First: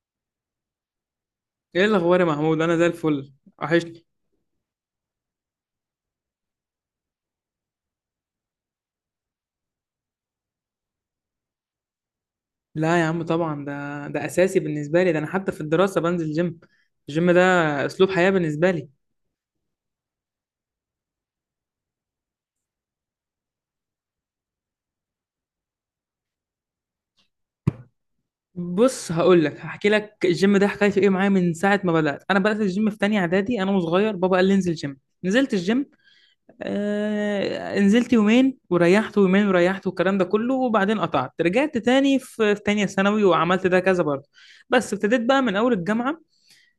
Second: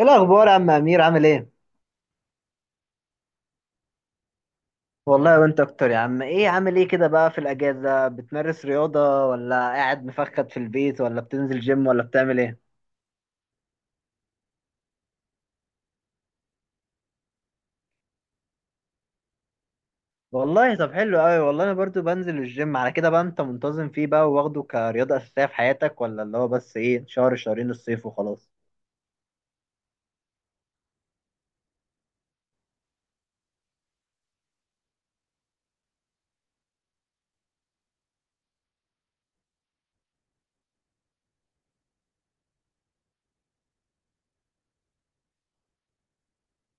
ايه الاخبار يا عم امير؟ عامل ايه؟ ايه الاخبار يا محمود، انا زي الفل. وحشني. والله وانت اكتر يا عم. ايه، عامل ايه كده بقى في الاجازه، بتمارس رياضه ولا قاعد مفخد في البيت ولا بتنزل جيم ولا بتعمل ايه؟ لا يا عم، طبعا ده اساسي بالنسبه لي. ده انا حتى في الدراسه بنزل جيم. الجيم ده اسلوب حياه بالنسبه لي. والله طب حلو قوي. والله انا برضو بنزل الجيم. على كده بقى، انت منتظم فيه بقى واخده كرياضه اساسيه في حياتك، ولا اللي هو بس ايه شهر شهرين الصيف وخلاص؟ بص هقول لك، هحكي لك الجيم ده حكايته ايه معايا. من ساعه ما بدات، انا بدات الجيم في تانية اعدادي، انا وصغير. بابا قال لي انزل جيم. نزلت الجيم. آه نزلت يومين وريحت، ويومين وريحت، والكلام ده كله. وبعدين قطعت، رجعت تاني في تانية ثانوي، وعملت ده كذا برضه. بس ابتديت بقى من اول الجامعه.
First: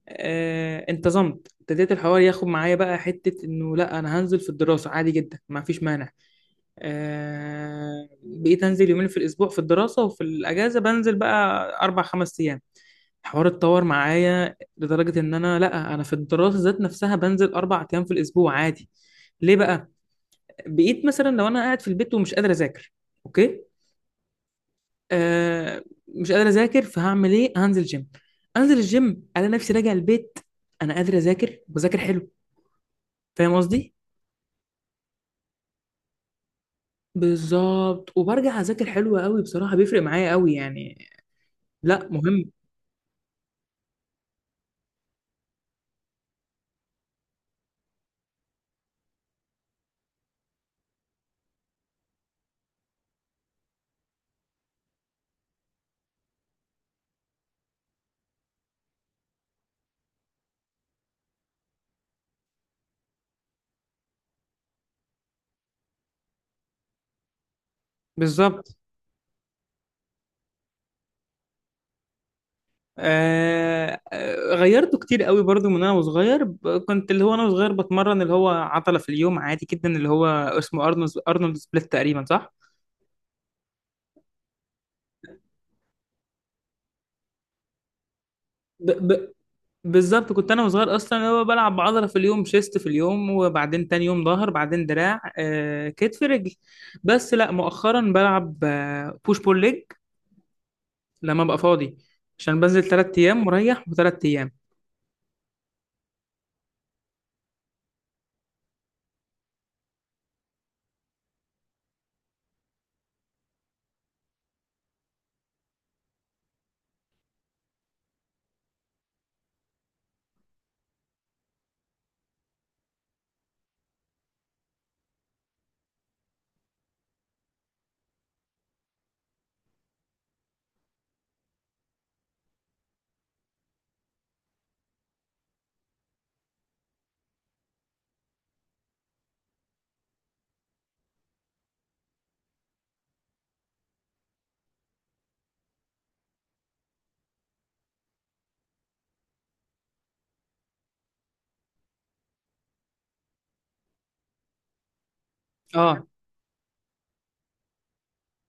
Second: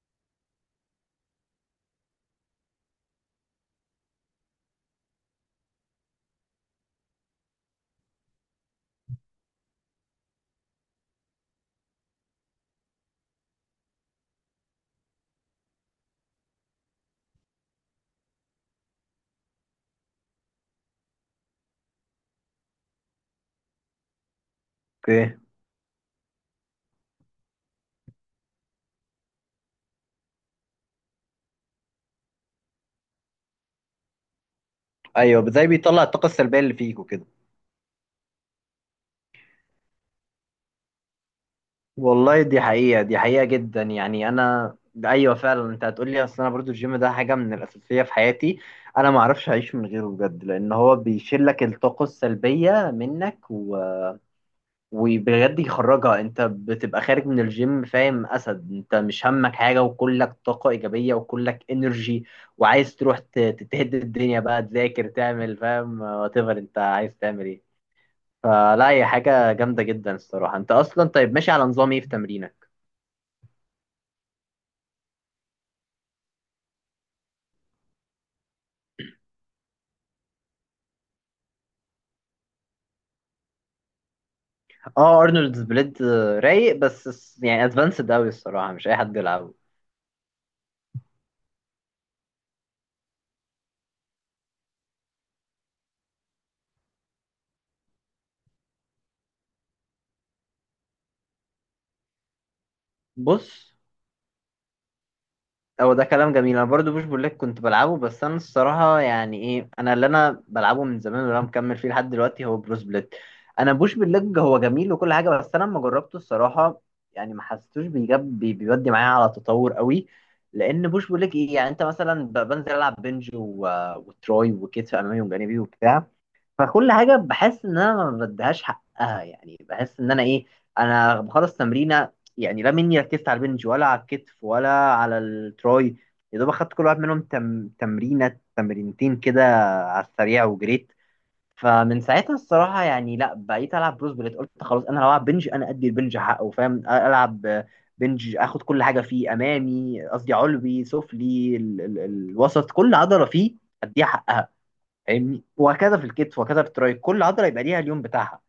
انتظمت. ابتديت الحوار ياخد معايا بقى حتة انه لا، انا هنزل في الدراسة عادي جدا، ما فيش مانع. بقيت انزل يومين في الاسبوع في الدراسة، وفي الاجازة بنزل بقى اربع خمس ايام. الحوار اتطور معايا لدرجة ان انا، لا انا في الدراسة ذات نفسها بنزل 4 ايام في الاسبوع عادي. ليه بقى؟ بقيت مثلا لو انا قاعد في البيت ومش قادر اذاكر. اوكي. اوكي. آه مش قادر اذاكر، فهعمل ايه؟ هنزل جيم. انزل الجيم، انا نفسي راجع البيت، انا قادر اذاكر، بذاكر حلو. فاهم قصدي. ايوه، زي بيطلع الطاقه السلبيه اللي فيك وكده. بالظبط. وبرجع اذاكر حلو قوي، بصراحه بيفرق معايا قوي يعني. لا والله مهم. دي حقيقة، دي حقيقة جدا يعني. أنا أيوة فعلا أنت هتقولي. أصل أنا برضو الجيم ده حاجة من الأساسية في حياتي. أنا ما أعرفش أعيش من غيره بجد، لأن هو بيشيل لك الطاقة السلبية منك وبجد يخرجها. أنت بتبقى خارج من الجيم فاهم، أسد، أنت مش همك حاجة وكلك طاقة إيجابية وكلك إنرجي. وعايز تروح تتهد الدنيا بقى، تذاكر، تعمل، فاهم، وات ايفر أنت عايز تعمل إيه. بالظبط. فلا، هي حاجة جامدة جدا الصراحة. أنت أصلا طيب، ماشي على نظام إيه في تمرينك؟ غيرته كتير قوي برضو. من انا وصغير، كنت اللي هو انا وصغير بتمرن اللي هو عضله في اليوم عادي جدا، اللي هو اسمه ارنولد سبليت تقريبا، صح. اه، ارنولد بليد. رايق، بس يعني ادفانسد قوي الصراحه، مش ب... اي حد ب... يلعبه. بالظبط. كنت انا وصغير اصلا اللي هو بلعب عضله في اليوم، شيست في اليوم، وبعدين تاني يوم ظهر، بعدين دراع، آه كتف، رجل. بس لا، مؤخرا بلعب آه بوش بول ليج لما ابقى فاضي، عشان بنزل 3 ايام بص، مريح وتلات ايام. هو ده كلام جميل. انا برضو بوش بقول لك كنت بلعبه، بس انا الصراحه يعني ايه، انا اللي انا بلعبه من زمان واللي انا مكمل فيه لحد دلوقتي هو بروس بليد. انا بوش بالليج هو جميل وكل حاجه، بس انا لما جربته الصراحه، يعني ما حسيتوش بيجاب بيودي معايا على تطور قوي. لان بوش بقول لك ايه، يعني انت مثلا بنزل العب بنج وتروي وكتف امامي وجانبي وبتاع. فكل حاجه بحس ان انا ما بديهاش حقها، يعني بحس ان انا ايه، انا بخلص تمرينه. يعني لا مني ركزت على البنج ولا على الكتف ولا على التراي. يا دوب اخدت كل واحد منهم تمرينه تمرينتين كده، على السريع وجريت. فمن ساعتها الصراحه يعني، لا بقيت العب بروس بليت. قلت خلاص، انا لو العب بنج انا ادي البنج حقه، فاهم. العب بنج، اخد كل حاجه فيه امامي قصدي علوي سفلي الوسط، كل عضله فيه اديها حقها. فاهمني؟ وهكذا في اه الكتف، وهكذا في التراي، كل عضله يبقى ليها اليوم بتاعها.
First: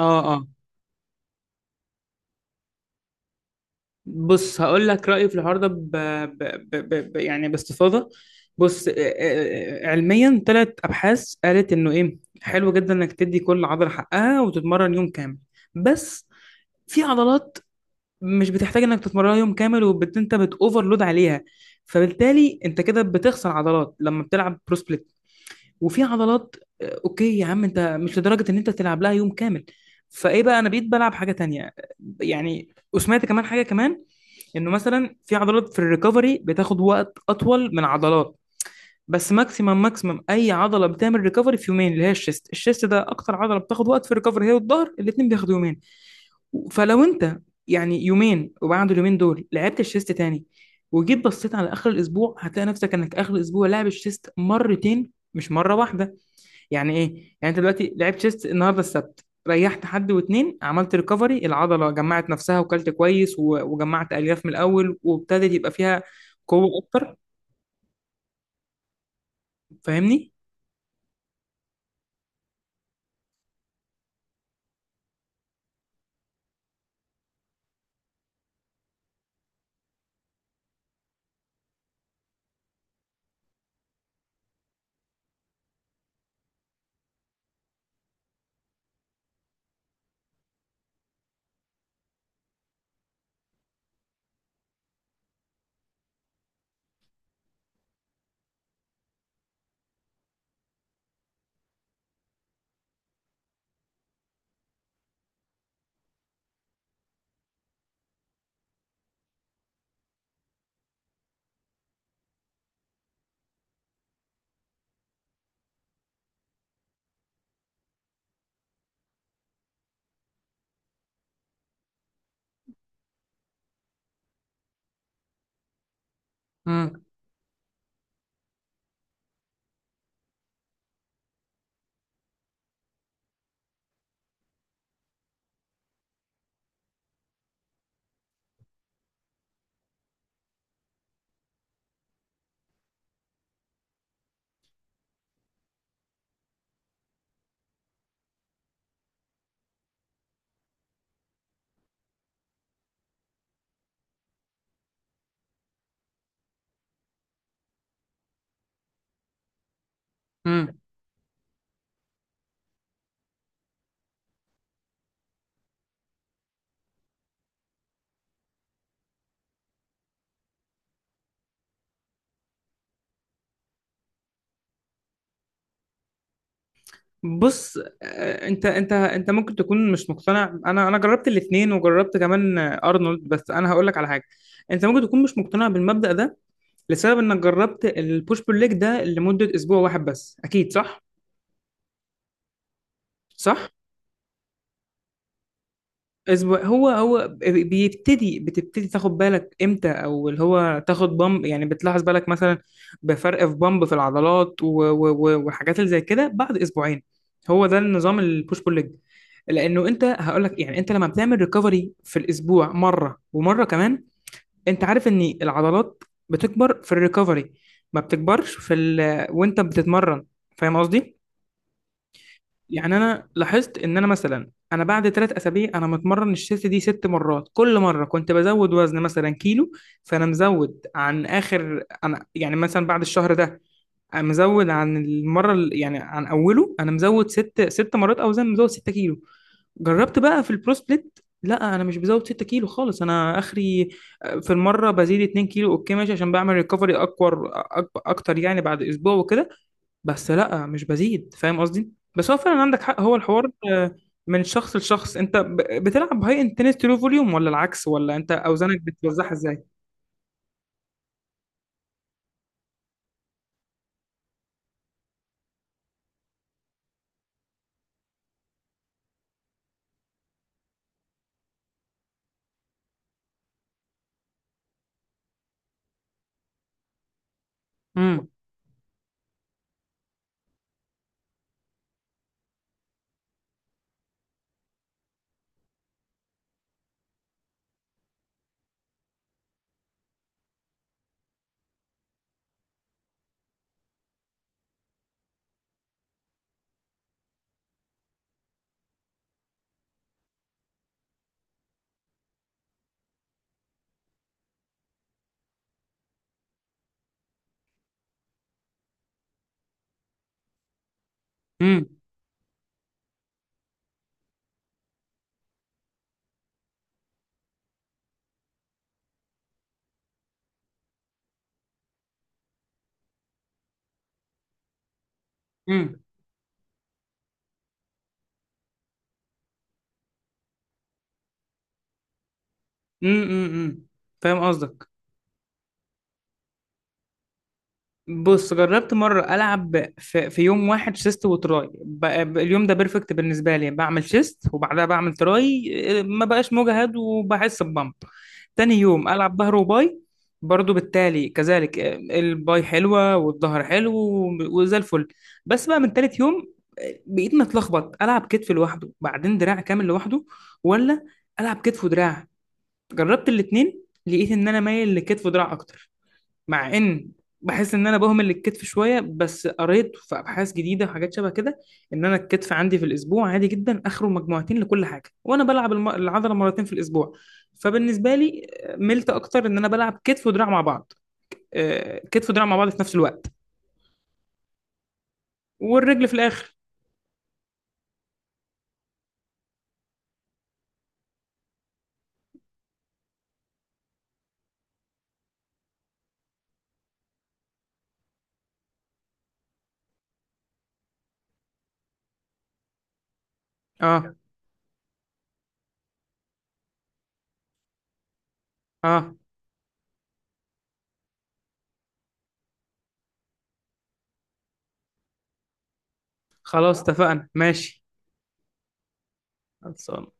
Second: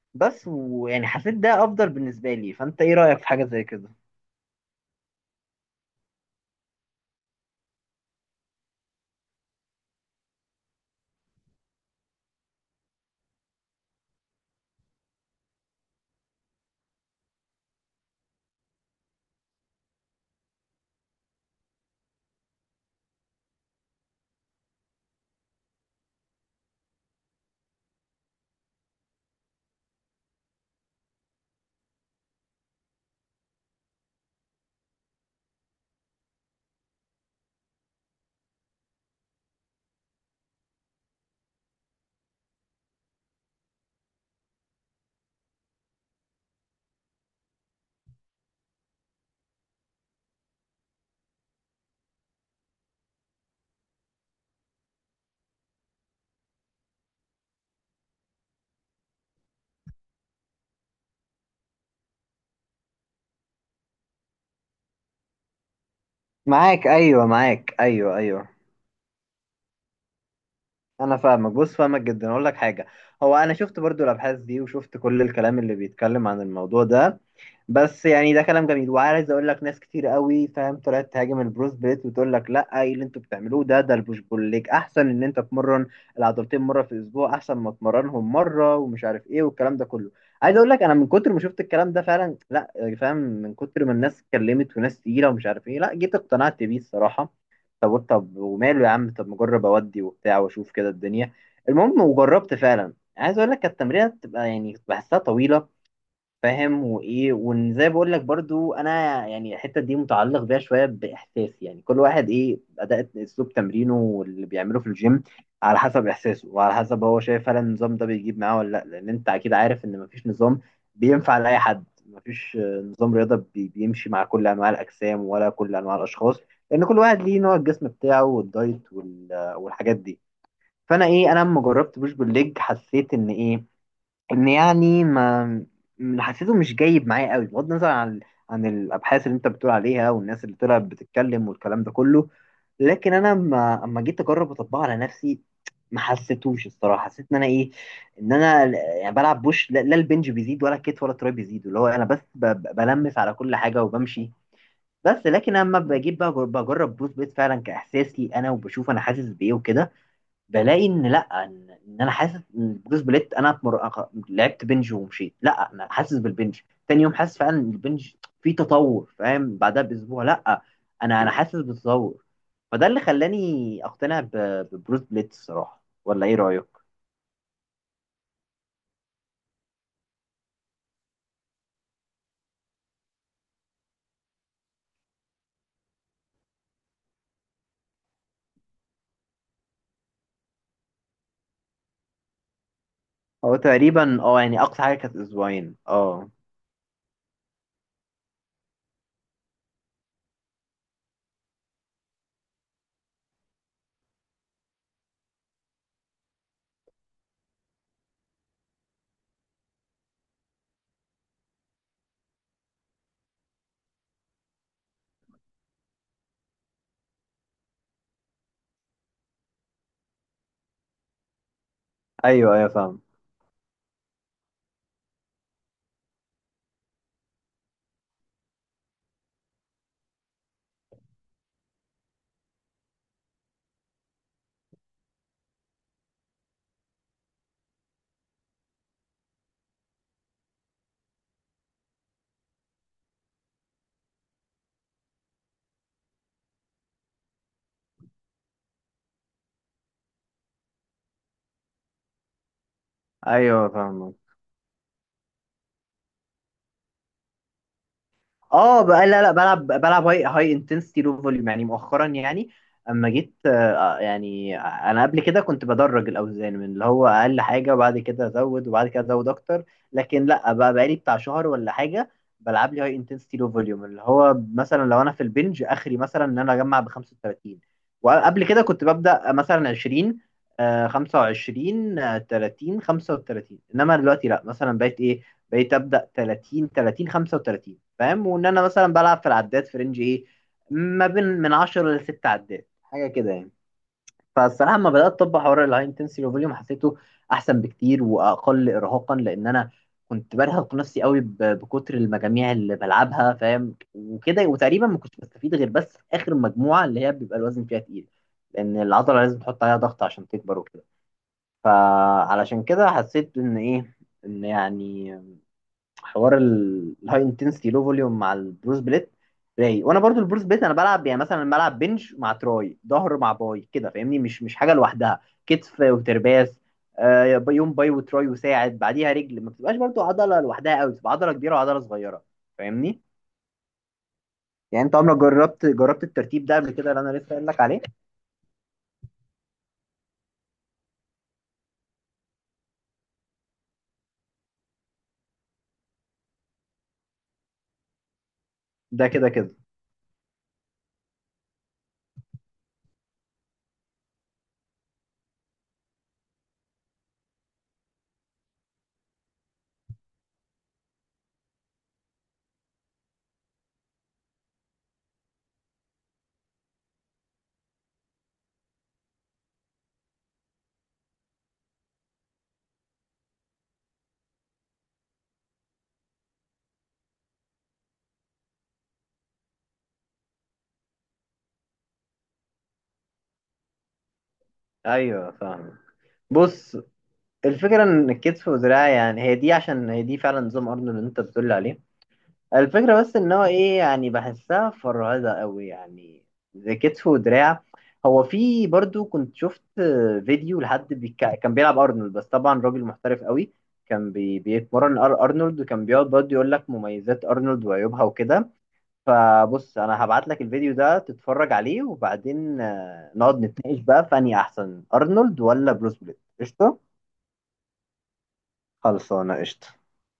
اه اه. بس ويعني حسيت ده افضل بالنسبه لي. فانت ايه رايك في حاجه زي كده؟ بص هقول لك رايي في الحوار ده يعني باستفاضه. بص، علميا تلات ابحاث قالت انه ايه، حلو جدا انك تدي كل عضله حقها وتتمرن يوم كامل. بس في عضلات مش بتحتاج انك تتمرنها يوم كامل وانت بتوفرلود عليها، فبالتالي انت كده بتخسر عضلات لما بتلعب برو. وفي عضلات اوكي يا عم، انت مش لدرجه ان انت تلعب لها يوم كامل. فايه بقى، انا بقيت بلعب حاجه تانية. يعني وسمعت كمان حاجه كمان، انه مثلا في عضلات في الريكفري بتاخد وقت اطول من عضلات. بس ماكسيمم اي عضله بتعمل ريكفري في يومين، اللي هي الشيست ده اكتر عضله بتاخد وقت في الريكفري، هي والظهر، الاثنين بياخدوا يومين. فلو انت، يعني يومين وبعد اليومين دول لعبت الشيست تاني، وجيت بصيت على اخر الاسبوع، هتلاقي نفسك انك اخر الاسبوع لاعب الشيست مرتين مش مره واحده. يعني ايه؟ يعني انت دلوقتي لعبت تشيست النهارده السبت، ريحت حد واتنين، عملت ريكفري، العضله جمعت نفسها وكلت كويس، وجمعت الياف من الاول وابتدت يبقى فيها قوه معاك، اكتر. ايوه، معاك، ايوه، ايوه. فاهمني. انا فاهمك، بص، فاهمك جدا. اقول لك حاجه، هو انا شفت برضو الابحاث دي وشفت كل الكلام اللي بيتكلم عن الموضوع ده. بس يعني ده كلام جميل، وعايز اقول لك ناس كتير قوي، فاهم، طلعت تهاجم البروس بليت وتقول لك لا، ايه اللي انتوا بتعملوه ده البوش بول ليج احسن، ان انت تمرن العضلتين مره في الاسبوع احسن ما تمرنهم مره ومش عارف ايه والكلام ده كله. عايز اقول لك، انا من كتر ما شفت الكلام ده فعلا، لا، فاهم، من كتر ما الناس اتكلمت وناس تقيله ومش عارف ايه، لا، جيت اقتنعت بيه الصراحه. طب قلت، طب وماله يا عم، طب ما اجرب اودي وبتاع واشوف كده الدنيا. المهم، وجربت فعلا. عايز اقول لك التمرينه بتبقى يعني بحسها طويله، فاهم؟ وايه، وان زي بقول لك برضو، انا يعني الحته دي متعلق بيها شويه باحساسي. يعني كل واحد ايه، اداء اسلوب تمرينه واللي بيعمله في الجيم على حسب احساسه وعلى حسب هو شايف فعلا النظام ده بيجيب معاه ولا لا. لان انت اكيد عارف ان مفيش نظام بينفع لاي حد، مفيش نظام رياضه بيمشي مع كل انواع الاجسام ولا كل انواع الاشخاص. لان كل امم واحد ليه نوع الجسم بتاعه والدايت والحاجات دي. فانا ايه، انا لما جربت بوش بالليج حسيت ان ايه، ان يعني ما، حسيته مش جايب معايا قوي، بغض النظر عن الابحاث اللي انت بتقول عليها والناس اللي طلعت بتتكلم والكلام ده كله. لكن انا، ما اما جيت اجرب اطبقه على نفسي ما حسيتوش الصراحه، حسيت ان انا ايه، ان انا يعني بلعب بوش، لا لا، البنج بيزيد ولا الكتف ولا التراي بيزيد، اللي هو انا بس بلمس على كل حاجه وبمشي. بس لكن اما بجيب بقى بجرب بوش بيت فعلا كاحساسي انا وبشوف انا حاسس بايه وكده، امم بلاقي ان لا، إن انا حاسس ان بروس بليت، انا لعبت بنج ومشيت، لا، انا حاسس بالبنج، تاني يوم حاسس فعلا ان البنج فيه تطور، فاهم؟ بعدها باسبوع، لا، انا حاسس بالتطور. فده اللي خلاني اقتنع ببروس بليت الصراحه، ولا ايه رايك؟ بص، انت ممكن تكون مش مقتنع. انا جربت الاثنين، وجربت كمان ارنولد، بس انا هقول لك على حاجه. انت ممكن تكون مش مقتنع بالمبدأ ده لسبب انك جربت البوش بول ليج ده لمده اسبوع واحد بس، اكيد صح. هو صح. تقريبا اه، يعني اقصى حاجه كانت اسبوعين، اه. اسبوع، هو بيبتدي بتبتدي تاخد بالك امتى، او اللي هو تاخد بامب، يعني بتلاحظ بالك مثلا بفرق في بامب في العضلات والحاجات اللي زي كده بعد اسبوعين. هو ده النظام البوش بول ليج. لانه انت هقول لك يعني، انت لما بتعمل ريكفري في الاسبوع مره ومره كمان، انت عارف ان العضلات بتكبر في الريكفري، ما بتكبرش وانت بتتمرن. فاهم قصدي؟ ايوه، ايوه، يعني فاهم. انا لاحظت ان انا مثلا انا بعد 3 اسابيع انا متمرن الشيست دي ست مرات، كل مره كنت بزود وزن مثلا كيلو. فانا مزود عن اخر، انا يعني مثلا بعد الشهر ده أنا مزود عن المره يعني عن اوله انا مزود ست مرات اوزان، مزود 6 كيلو. جربت بقى في البرو سبليت، لا انا مش بزود 6 كيلو خالص، انا اخري في المره بزيد 2 كيلو اوكي ماشي، عشان بعمل ريكفري اكبر اكتر يعني، بعد اسبوع وكده، بس لا مش بزيد. فاهم قصدي. بس هو فعلا عندك حق، هو الحوار ايوه فاهم. من شخص لشخص. انت بتلعب هاي انتنستي لو فوليوم ولا العكس، ولا انت اوزانك اه بقى، لا لا، بتوزعها ازاي؟ بلعب هاي انتنسيتي لو فوليوم. يعني مؤخرا يعني، اما جيت يعني انا قبل كده كنت بدرج الاوزان من اللي هو اقل حاجه وبعد كده ازود وبعد كده ازود اكتر، لكن لا بقى بقالي بتاع شهر ولا حاجه بلعب لي هاي انتنسيتي لو فوليوم، اللي هو مثلا لو انا في البنج اخري، مثلا ان انا اجمع ب 35، امم وقبل كده كنت ببدا مثلا 20، 25، 30، 35. انما دلوقتي لا، مثلا بقيت ايه، بقيت ابدا 30، 30، 35، فاهم؟ وان انا مثلا بلعب في العداد في رينج ايه، ما بين من 10 ل 6 عداد، حاجه كده يعني. فالصراحه لما بدات اطبق حوار الهاي انتنسيتي فوليوم حسيته احسن بكتير واقل ارهاقا، لان انا كنت برهق نفسي قوي بكتر المجاميع اللي بلعبها، فاهم، وكده. وتقريبا ما كنتش بستفيد غير بس في اخر مجموعه، اللي هي بيبقى الوزن فيها تقيل، لان العضله لازم تحط عليها ضغط عشان تكبر وكده. امم فعلشان كده حسيت ان ايه، ان يعني حوار الهاي انتنسيتي لو فوليوم مع البروس بليت رايق. وانا برضو البروس بليت انا بلعب، يعني مثلا بلعب بنش مع تراي، ظهر مع باي، كده، فاهمني، مش حاجه لوحدها. كتف امم وترباس، يوم باي وتراي وساعد، بعديها رجل، ما بتبقاش برضو عضله لوحدها قوي، بتبقى عضله كبيره وعضله صغيره، فاهمني. امم فاهم يعني قصدك. انت عمرك جربت الترتيب ده قبل كده اللي انا لسه قايل لك عليه؟ بص جربت مرة ألعب في يوم واحد تشيست وتراي. اليوم ده بيرفكت بالنسبة لي، بعمل تشيست وبعدها بعمل تراي، ما بقاش مجهد وبحس ببمب. تاني يوم ده كده ألعب كده. ظهر وباي، برضو بالتالي كذلك الباي حلوة والظهر حلو، وزي الفل. بس بقى من تالت يوم، بقيت متلخبط. ألعب كتف لوحده بعدين دراع كامل لوحده، ولا ألعب كتف ودراع؟ جربت الاتنين، لقيت إن أنا مايل لكتف ودراع أكتر. مع ان بحس ان انا بهمل الكتف شويه، بس قريت في ابحاث جديده وحاجات شبه كده، ان انا الكتف عندي في الاسبوع عادي جدا اخره مجموعتين لكل حاجه، وانا بلعب العضله مرتين في الاسبوع. فبالنسبه لي ملت اكتر ان انا بلعب كتف ودراع مع بعض. كتف ودراع مع بعض في نفس الوقت، ايوه فاهم. والرجل في الاخر. بص، الفكره ان الكتف والدراع، يعني هي دي، عشان هي دي فعلا نظام ارنولد اللي انت بتقول لي عليه. الفكرة بس ان هو ايه، يعني بحسها فرهدة قوي يعني، زي كتف ودراع. هو في برضو كنت شفت فيديو لحد كان بيلعب ارنولد، بس طبعا راجل محترف قوي، كان اه بيتمرن ارنولد، وكان بيقعد برضو يقول لك مميزات ارنولد وعيوبها وكده. اه. فبص، انا هبعت لك الفيديو ده تتفرج عليه، وبعدين نقعد نتناقش بقى، فاني احسن ارنولد ولا بروس بليت، قشطة؟ خلاص اتفقنا، ماشي. خلصانة قشطة. خلصان.